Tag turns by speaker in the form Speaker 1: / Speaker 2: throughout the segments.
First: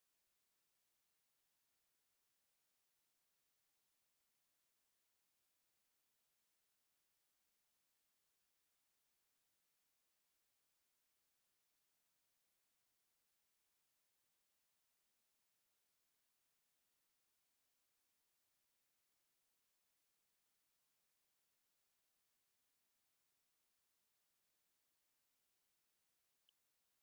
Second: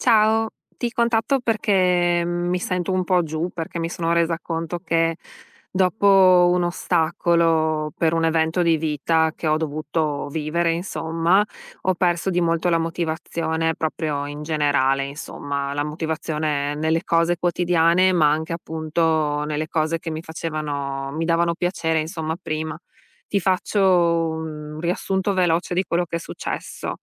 Speaker 1: Ciao, ti contatto perché mi sento un po' giù, perché mi sono resa conto che dopo un ostacolo per un evento di vita che ho dovuto vivere, insomma, ho perso di molto la motivazione proprio in generale, insomma, la motivazione nelle cose quotidiane, ma anche appunto nelle cose che mi facevano, mi davano piacere, insomma, prima. Ti faccio un riassunto veloce di quello che è successo.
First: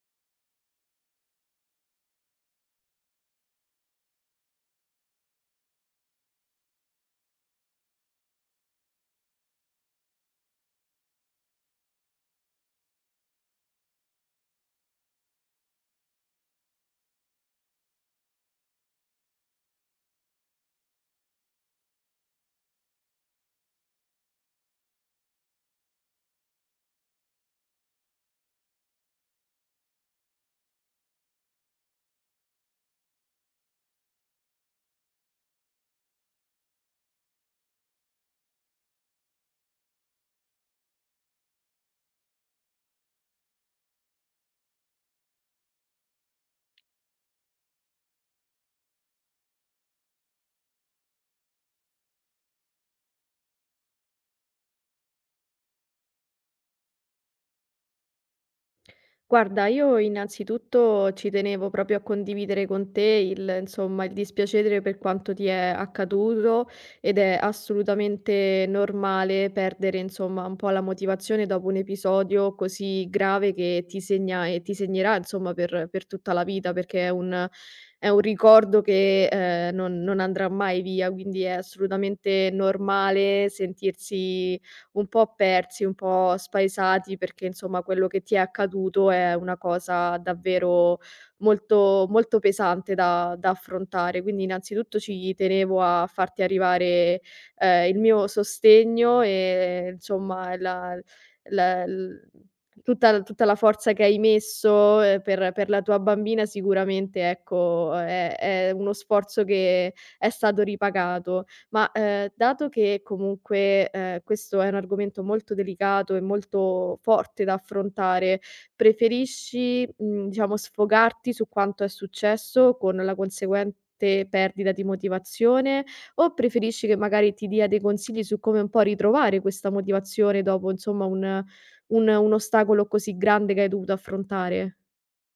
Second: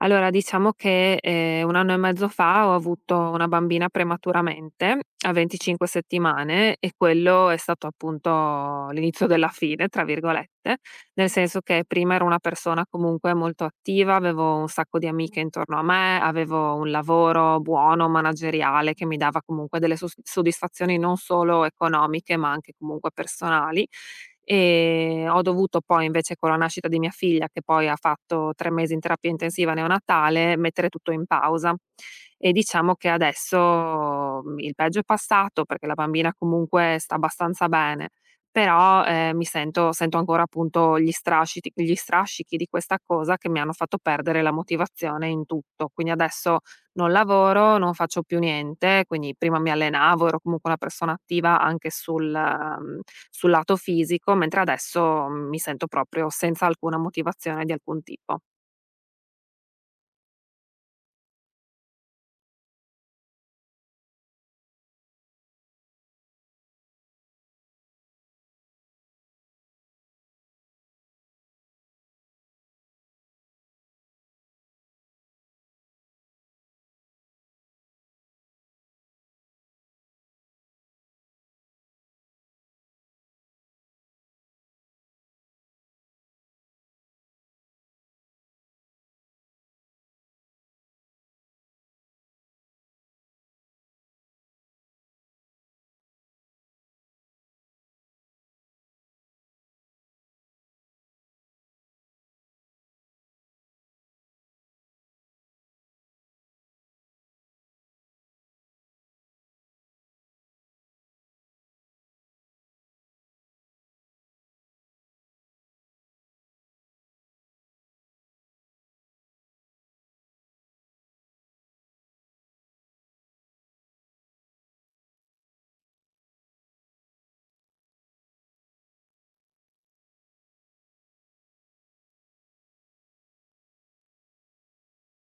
Speaker 1: Allora, diciamo che, 1 anno e mezzo fa ho avuto una bambina prematuramente a 25 settimane e quello è stato appunto "l'inizio della fine", tra virgolette, nel senso che prima ero una persona comunque molto attiva, avevo un sacco di amiche intorno a me, avevo un lavoro buono, manageriale, che mi dava comunque delle soddisfazioni non solo economiche, ma anche comunque personali. E ho dovuto poi invece con la nascita di mia figlia, che poi ha fatto 3 mesi in terapia intensiva neonatale, mettere tutto in pausa. E diciamo che adesso il peggio è passato perché la bambina comunque sta abbastanza bene, però, mi sento ancora appunto gli strascichi di questa cosa che mi hanno fatto perdere la motivazione in tutto. Quindi adesso non lavoro, non faccio più niente, quindi prima mi allenavo, ero comunque una persona attiva anche sul lato fisico, mentre adesso mi sento proprio senza alcuna motivazione di alcun tipo.
Speaker 2: Guarda, io innanzitutto ci tenevo proprio a condividere con te il, insomma, il dispiacere per quanto ti è accaduto ed è assolutamente normale perdere, insomma, un po' la motivazione dopo un episodio così grave che ti segna e ti segnerà, insomma, per, tutta la vita, perché è un ricordo che non andrà mai via, quindi è assolutamente normale sentirsi un po' persi, un po' spaesati perché insomma quello che ti è accaduto è una cosa davvero molto, molto pesante da affrontare. Quindi innanzitutto ci tenevo a farti arrivare il mio sostegno e insomma la- l- tutta, tutta la forza che hai messo per la tua bambina sicuramente ecco, è uno sforzo che è stato ripagato. Ma, dato che comunque, questo è un argomento molto delicato e molto forte da affrontare, preferisci, diciamo sfogarti su quanto è successo con la conseguente perdita di motivazione, o preferisci che magari ti dia dei consigli su come un po' ritrovare questa motivazione dopo insomma un un ostacolo così grande che hai dovuto affrontare?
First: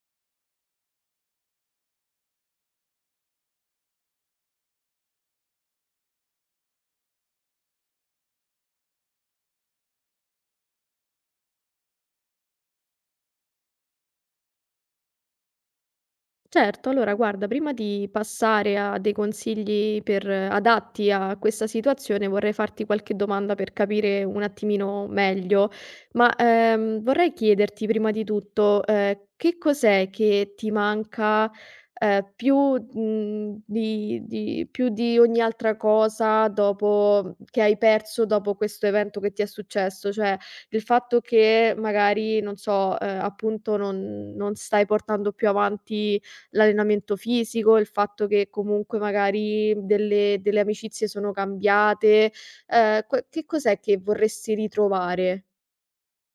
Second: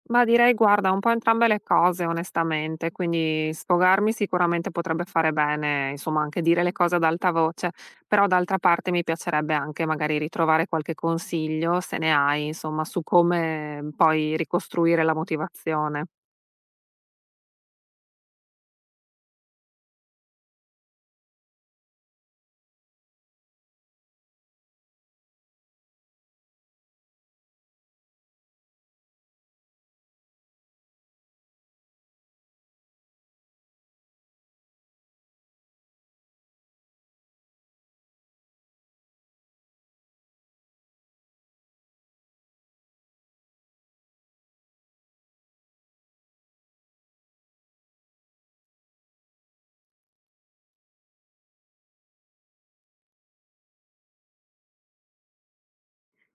Speaker 1: Ma direi guarda un po' entrambe le cose onestamente, quindi sfogarmi sicuramente potrebbe fare bene, insomma anche dire le cose ad alta voce, però d'altra parte mi piacerebbe anche magari ritrovare qualche consiglio, se ne hai, insomma, su come poi ricostruire la motivazione.
Speaker 2: Certo, allora guarda, prima di passare a dei consigli per adatti a questa situazione, vorrei farti qualche domanda per capire un attimino meglio, ma, vorrei chiederti prima di tutto, che cos'è che ti manca, più, di più di ogni altra cosa dopo che hai perso dopo questo evento che ti è successo? Cioè, il fatto che magari, non so, appunto non stai portando più avanti l'allenamento fisico, il fatto che comunque magari delle amicizie sono cambiate, que che cos'è che vorresti ritrovare?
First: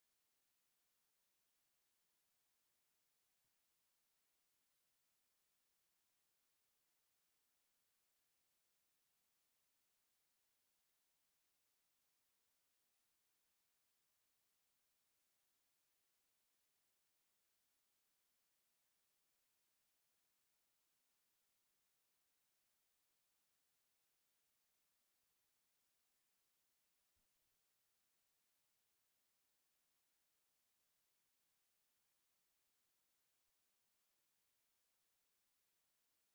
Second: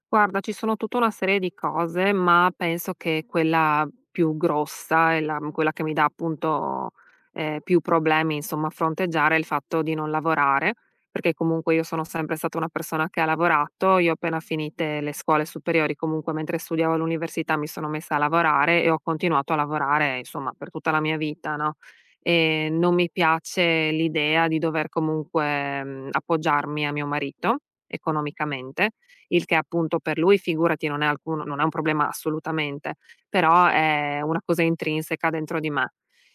Speaker 1: Guarda, ci sono tutta una serie di cose, ma penso che quella più grossa e la quella che mi dà appunto, più problemi insomma a fronteggiare è il fatto di non lavorare, perché comunque io sono sempre stata una persona che ha lavorato. Io appena finite le scuole superiori, comunque mentre studiavo all'università mi sono messa a lavorare e ho continuato a lavorare insomma per tutta la mia vita, no, non mi piace l'idea di dover comunque, appoggiarmi a mio marito economicamente, il che appunto per lui figurati non è alcun, non è un problema assolutamente, però è una cosa intrinseca dentro di me.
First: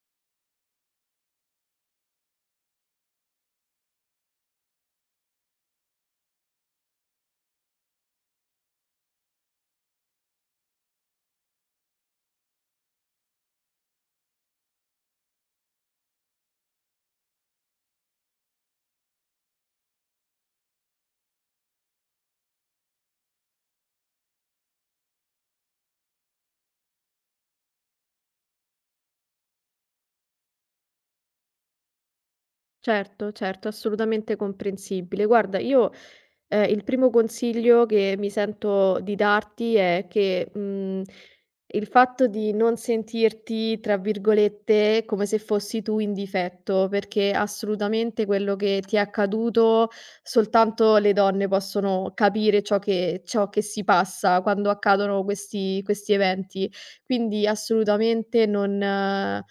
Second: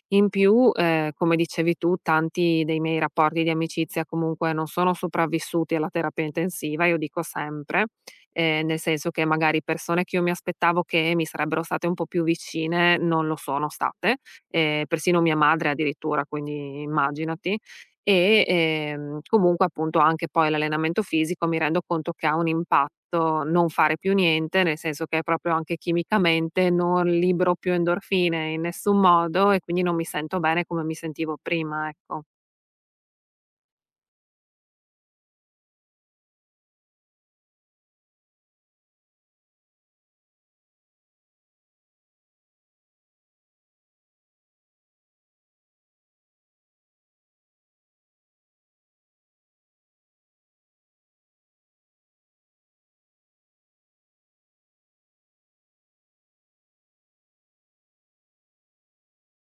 Speaker 1: In più, come dicevi tu, tanti dei miei rapporti di amicizia comunque non sono sopravvissuti alla terapia intensiva, io dico sempre, nel senso che magari persone che io mi aspettavo che mi sarebbero state un po' più vicine non lo sono state, persino mia madre addirittura, quindi immaginati. E, comunque appunto anche poi l'allenamento fisico mi rendo conto che ha un impatto non fare più niente, nel senso che proprio anche chimicamente non libero più endorfine in nessun modo e quindi non mi sento bene come mi sentivo prima, ecco.
Speaker 2: Certo, certo, assolutamente comprensibile. Guarda, io. Il primo consiglio che mi sento di darti è che, il fatto di non sentirti, tra virgolette, "come se fossi tu in difetto", perché assolutamente quello che ti è accaduto soltanto le donne possono capire ciò che si passa quando accadono questi eventi. Quindi assolutamente non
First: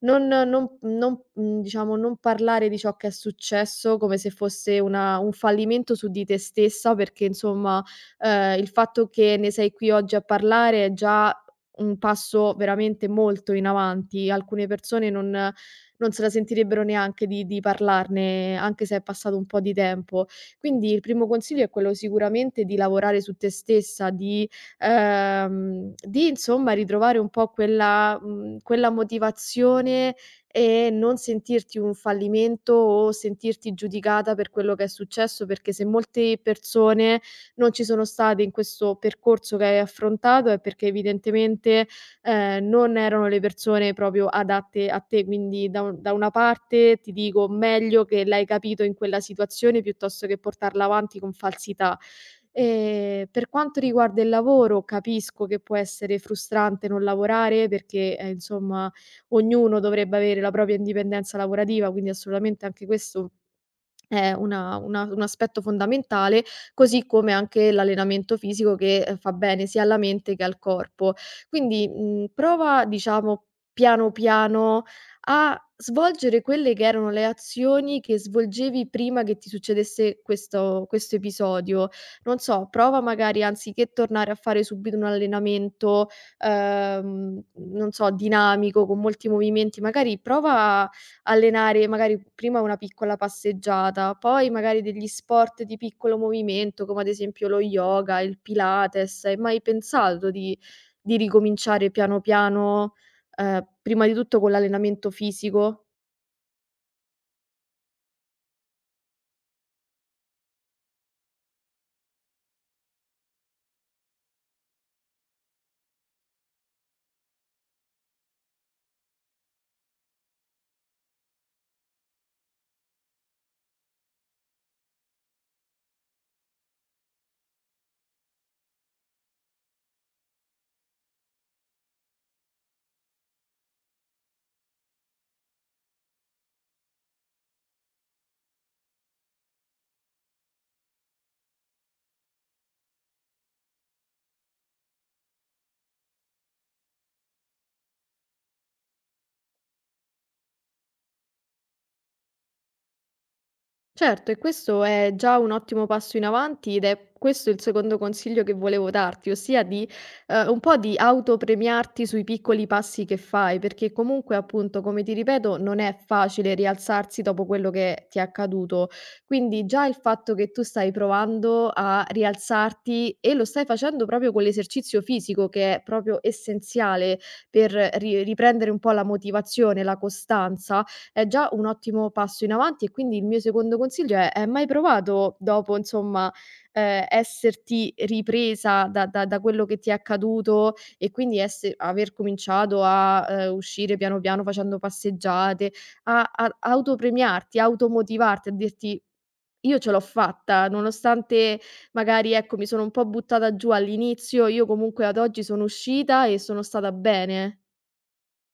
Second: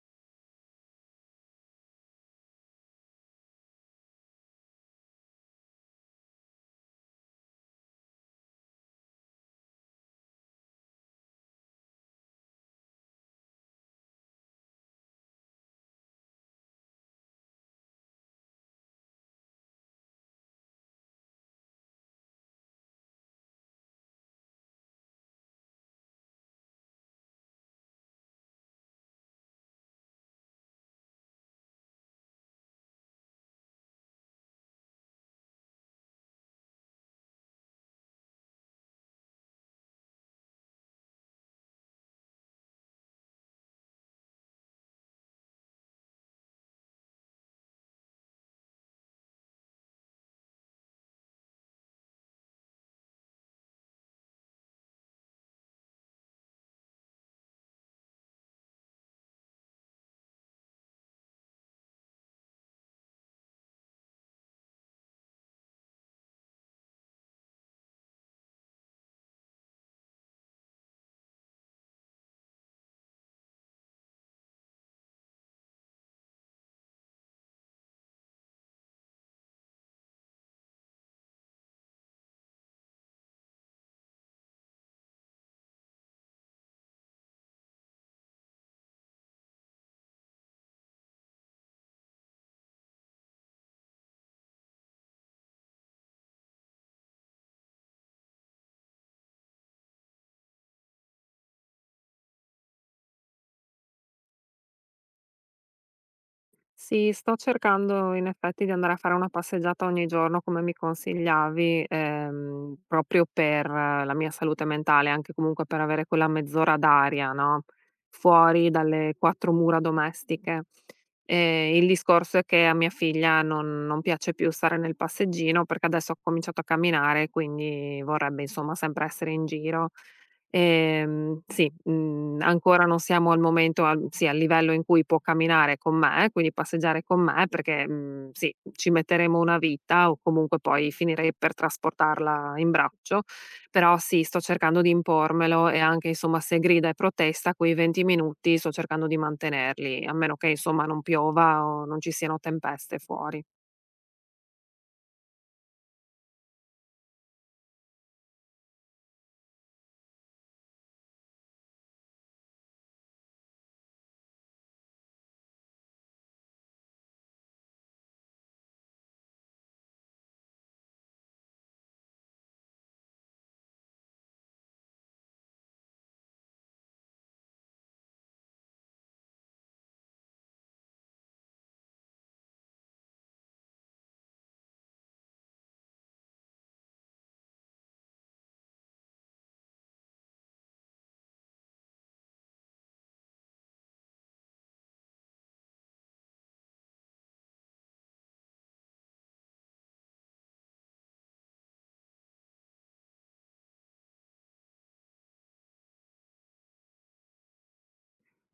Speaker 2: non non non mhmm, diciamo, non parlare di ciò che è successo come se fosse una un fallimento su di te stessa, perché insomma, il fatto che ne sei qui oggi a parlare è già un passo veramente molto in avanti. Alcune persone non se la sentirebbero neanche di parlarne, anche se è passato un po' di tempo. Quindi il primo consiglio è quello sicuramente di lavorare su te stessa, di insomma ritrovare un po' quella motivazione e non sentirti un fallimento o sentirti giudicata per quello che è successo, perché se molte persone non ci sono state in questo percorso che hai affrontato è perché evidentemente, non erano le persone proprio adatte a te. Quindi da una parte ti dico meglio che l'hai capito in quella situazione piuttosto che portarla avanti con falsità. Per quanto riguarda il lavoro, capisco che può essere frustrante non lavorare perché, insomma, ognuno dovrebbe avere la propria indipendenza lavorativa, quindi assolutamente anche questo è una un aspetto fondamentale, così come anche l'allenamento fisico che, fa bene sia alla mente che al corpo. Quindi, prova diciamo piano piano a svolgere quelle che erano le azioni che svolgevi prima che ti succedesse questo episodio. Non so, prova magari anziché tornare a fare subito un allenamento, non so, dinamico con molti movimenti, magari prova allenare magari prima una piccola passeggiata, poi magari degli sport di piccolo movimento, come ad esempio lo yoga, il Pilates. Hai mai pensato di ricominciare piano piano, prima di tutto con l'allenamento fisico?
Speaker 1: Sì, sto cercando in effetti di andare a fare una passeggiata ogni giorno come mi consigliavi, proprio per la mia salute mentale, anche comunque per avere quella mezz'ora d'aria, no, fuori dalle quattro mura domestiche. Il discorso è che a mia figlia non piace più stare nel passeggino, perché adesso ha cominciato a camminare, quindi vorrebbe insomma sempre essere in giro. Sì, ancora non siamo al momento al sì, al livello in cui può camminare con me, quindi passeggiare con me perché, sì, ci metteremo una vita o comunque poi finirei per trasportarla in braccio, però sì, sto cercando di impormelo e anche insomma se grida e protesta quei 20 minuti sto cercando di mantenerli, a meno che insomma non piova o non ci siano tempeste fuori.
Speaker 2: Certo, e questo è già un ottimo passo in avanti ed è questo il secondo consiglio che volevo darti, ossia di un po' di autopremiarti sui piccoli passi che fai, perché comunque, appunto, come ti ripeto, non è facile rialzarsi dopo quello che ti è accaduto. Quindi già il fatto che tu stai provando a rialzarti e lo stai facendo proprio con l'esercizio fisico, che è proprio essenziale per riprendere un po' la motivazione, la costanza è già un ottimo passo in avanti e quindi il mio secondo consiglio è: hai mai provato dopo, insomma, esserti ripresa da quello che ti è accaduto e quindi esse aver cominciato a, uscire piano piano facendo passeggiate, a a autopremiarti, automotivarti, a dirti: "Io ce l'ho fatta", nonostante magari, ecco, mi sono un po' buttata giù all'inizio, io comunque ad oggi sono uscita e sono stata bene?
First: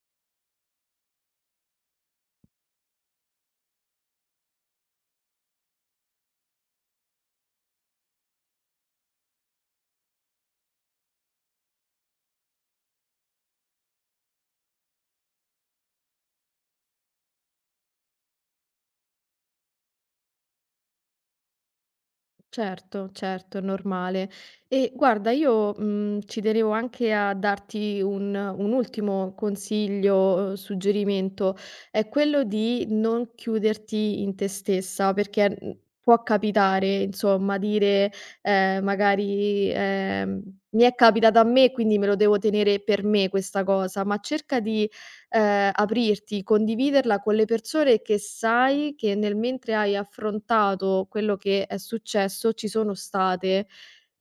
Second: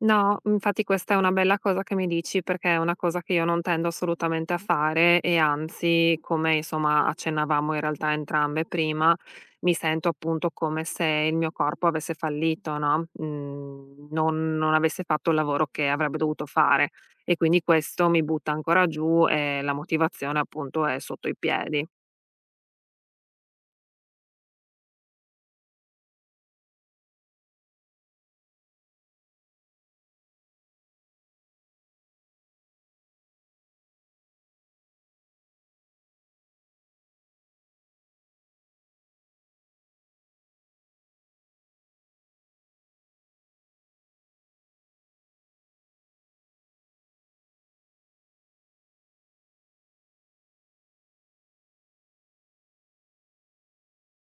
Speaker 1: No, infatti questa è una bella cosa che mi dici perché è una cosa che io non tendo assolutamente a fare e anzi, come insomma accennavamo in realtà entrambe prima, mi sento appunto come se il mio corpo avesse fallito, no? Non avesse fatto il lavoro che avrebbe dovuto fare e quindi questo mi butta ancora giù e la motivazione appunto è sotto i piedi.
Speaker 2: Certo, certo, è normale. E guarda, io, ci tenevo anche a darti un ultimo consiglio, suggerimento, è quello di non chiuderti in te stessa, perché, può capitare insomma dire, magari, "Mi è capitata a me, quindi me lo devo tenere per me questa cosa", ma cerca di aprirti, condividerla con le persone che sai che nel mentre hai affrontato quello che è successo ci sono state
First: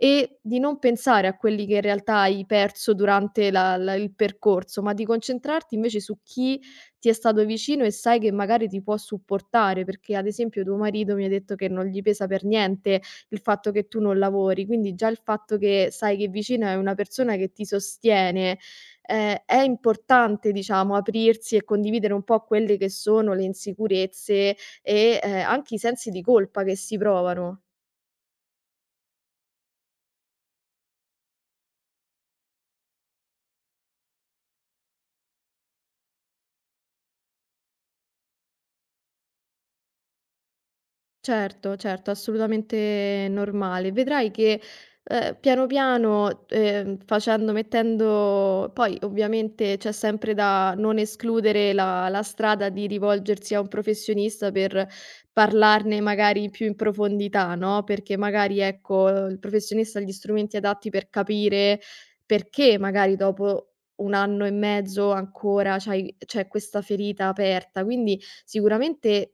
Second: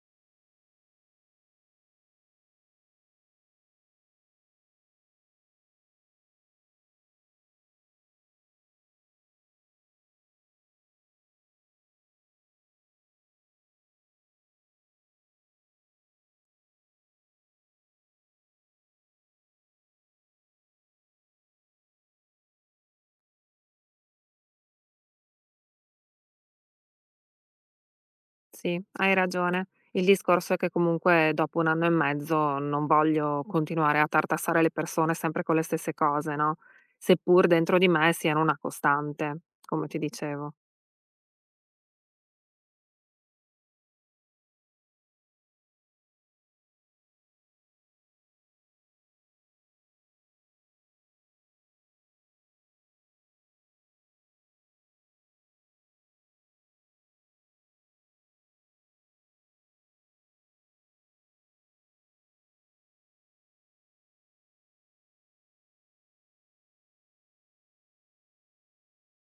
Speaker 2: e di non pensare a quelli che in realtà hai perso durante la la il percorso, ma di concentrarti invece su chi ti è stato vicino e sai che magari ti può supportare, perché ad esempio tuo marito mi hai detto che non gli pesa per niente il fatto che tu non lavori, quindi già il fatto che sai che vicino hai una persona che ti sostiene, è importante diciamo aprirsi e condividere un po' quelle che sono le insicurezze e, anche i sensi di colpa che si provano.
Speaker 1: Sì, hai ragione. Il discorso è che comunque dopo 1 anno e mezzo non voglio continuare a tartassare le persone sempre con le stesse cose, no, seppur dentro di me siano una costante, come ti dicevo.
Speaker 2: Certo, certo, assolutamente normale. Vedrai che, piano piano, facendo mettendo poi ovviamente c'è sempre da non escludere la strada di rivolgersi a un professionista per parlarne magari più in profondità, no, perché magari, ecco, il professionista ha gli strumenti adatti per capire perché magari dopo 1 anno e mezzo ancora c'è questa ferita aperta. Quindi sicuramente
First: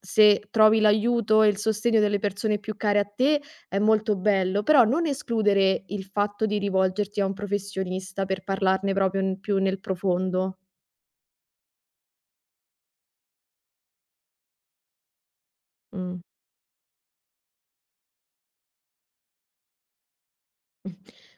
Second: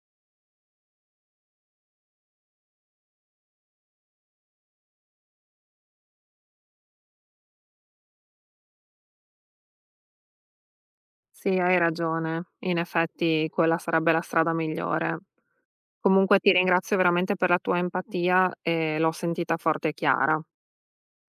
Speaker 2: se trovi l'aiuto e il sostegno delle persone più care a te è molto bello, però non escludere il fatto di rivolgerti a un professionista per parlarne proprio n più nel profondo.
Speaker 1: Sì, hai ragione. In effetti quella sarebbe la strada migliore.
Speaker 2: Mh.
Speaker 1: Comunque ti ringrazio veramente per la tua empatia e l'ho sentita forte e chiara.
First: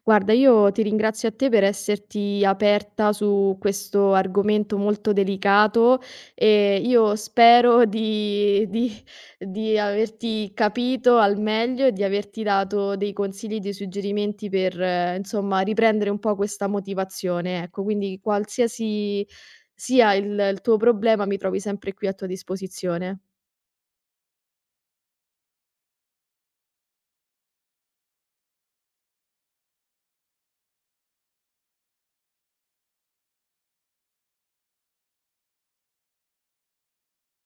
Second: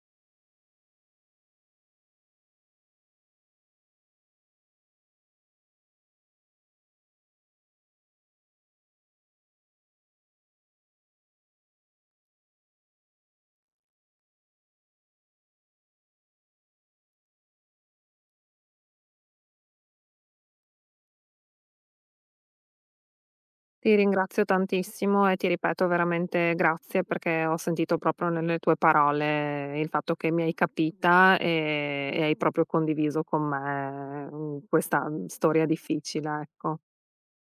Speaker 2: Guarda, io ti ringrazio a te per esserti aperta su questo argomento molto delicato e io spero di averti capito al meglio e di averti dato dei consigli, dei suggerimenti per, insomma, riprendere un po' questa motivazione. Ecco, quindi qualsiasi sia il tuo problema, mi trovi sempre qui a tua disposizione.
Speaker 1: Ti ringrazio tantissimo e ti ripeto veramente grazie perché ho sentito proprio nelle tue parole il fatto che mi hai capita e hai proprio condiviso con me questa storia difficile, ecco.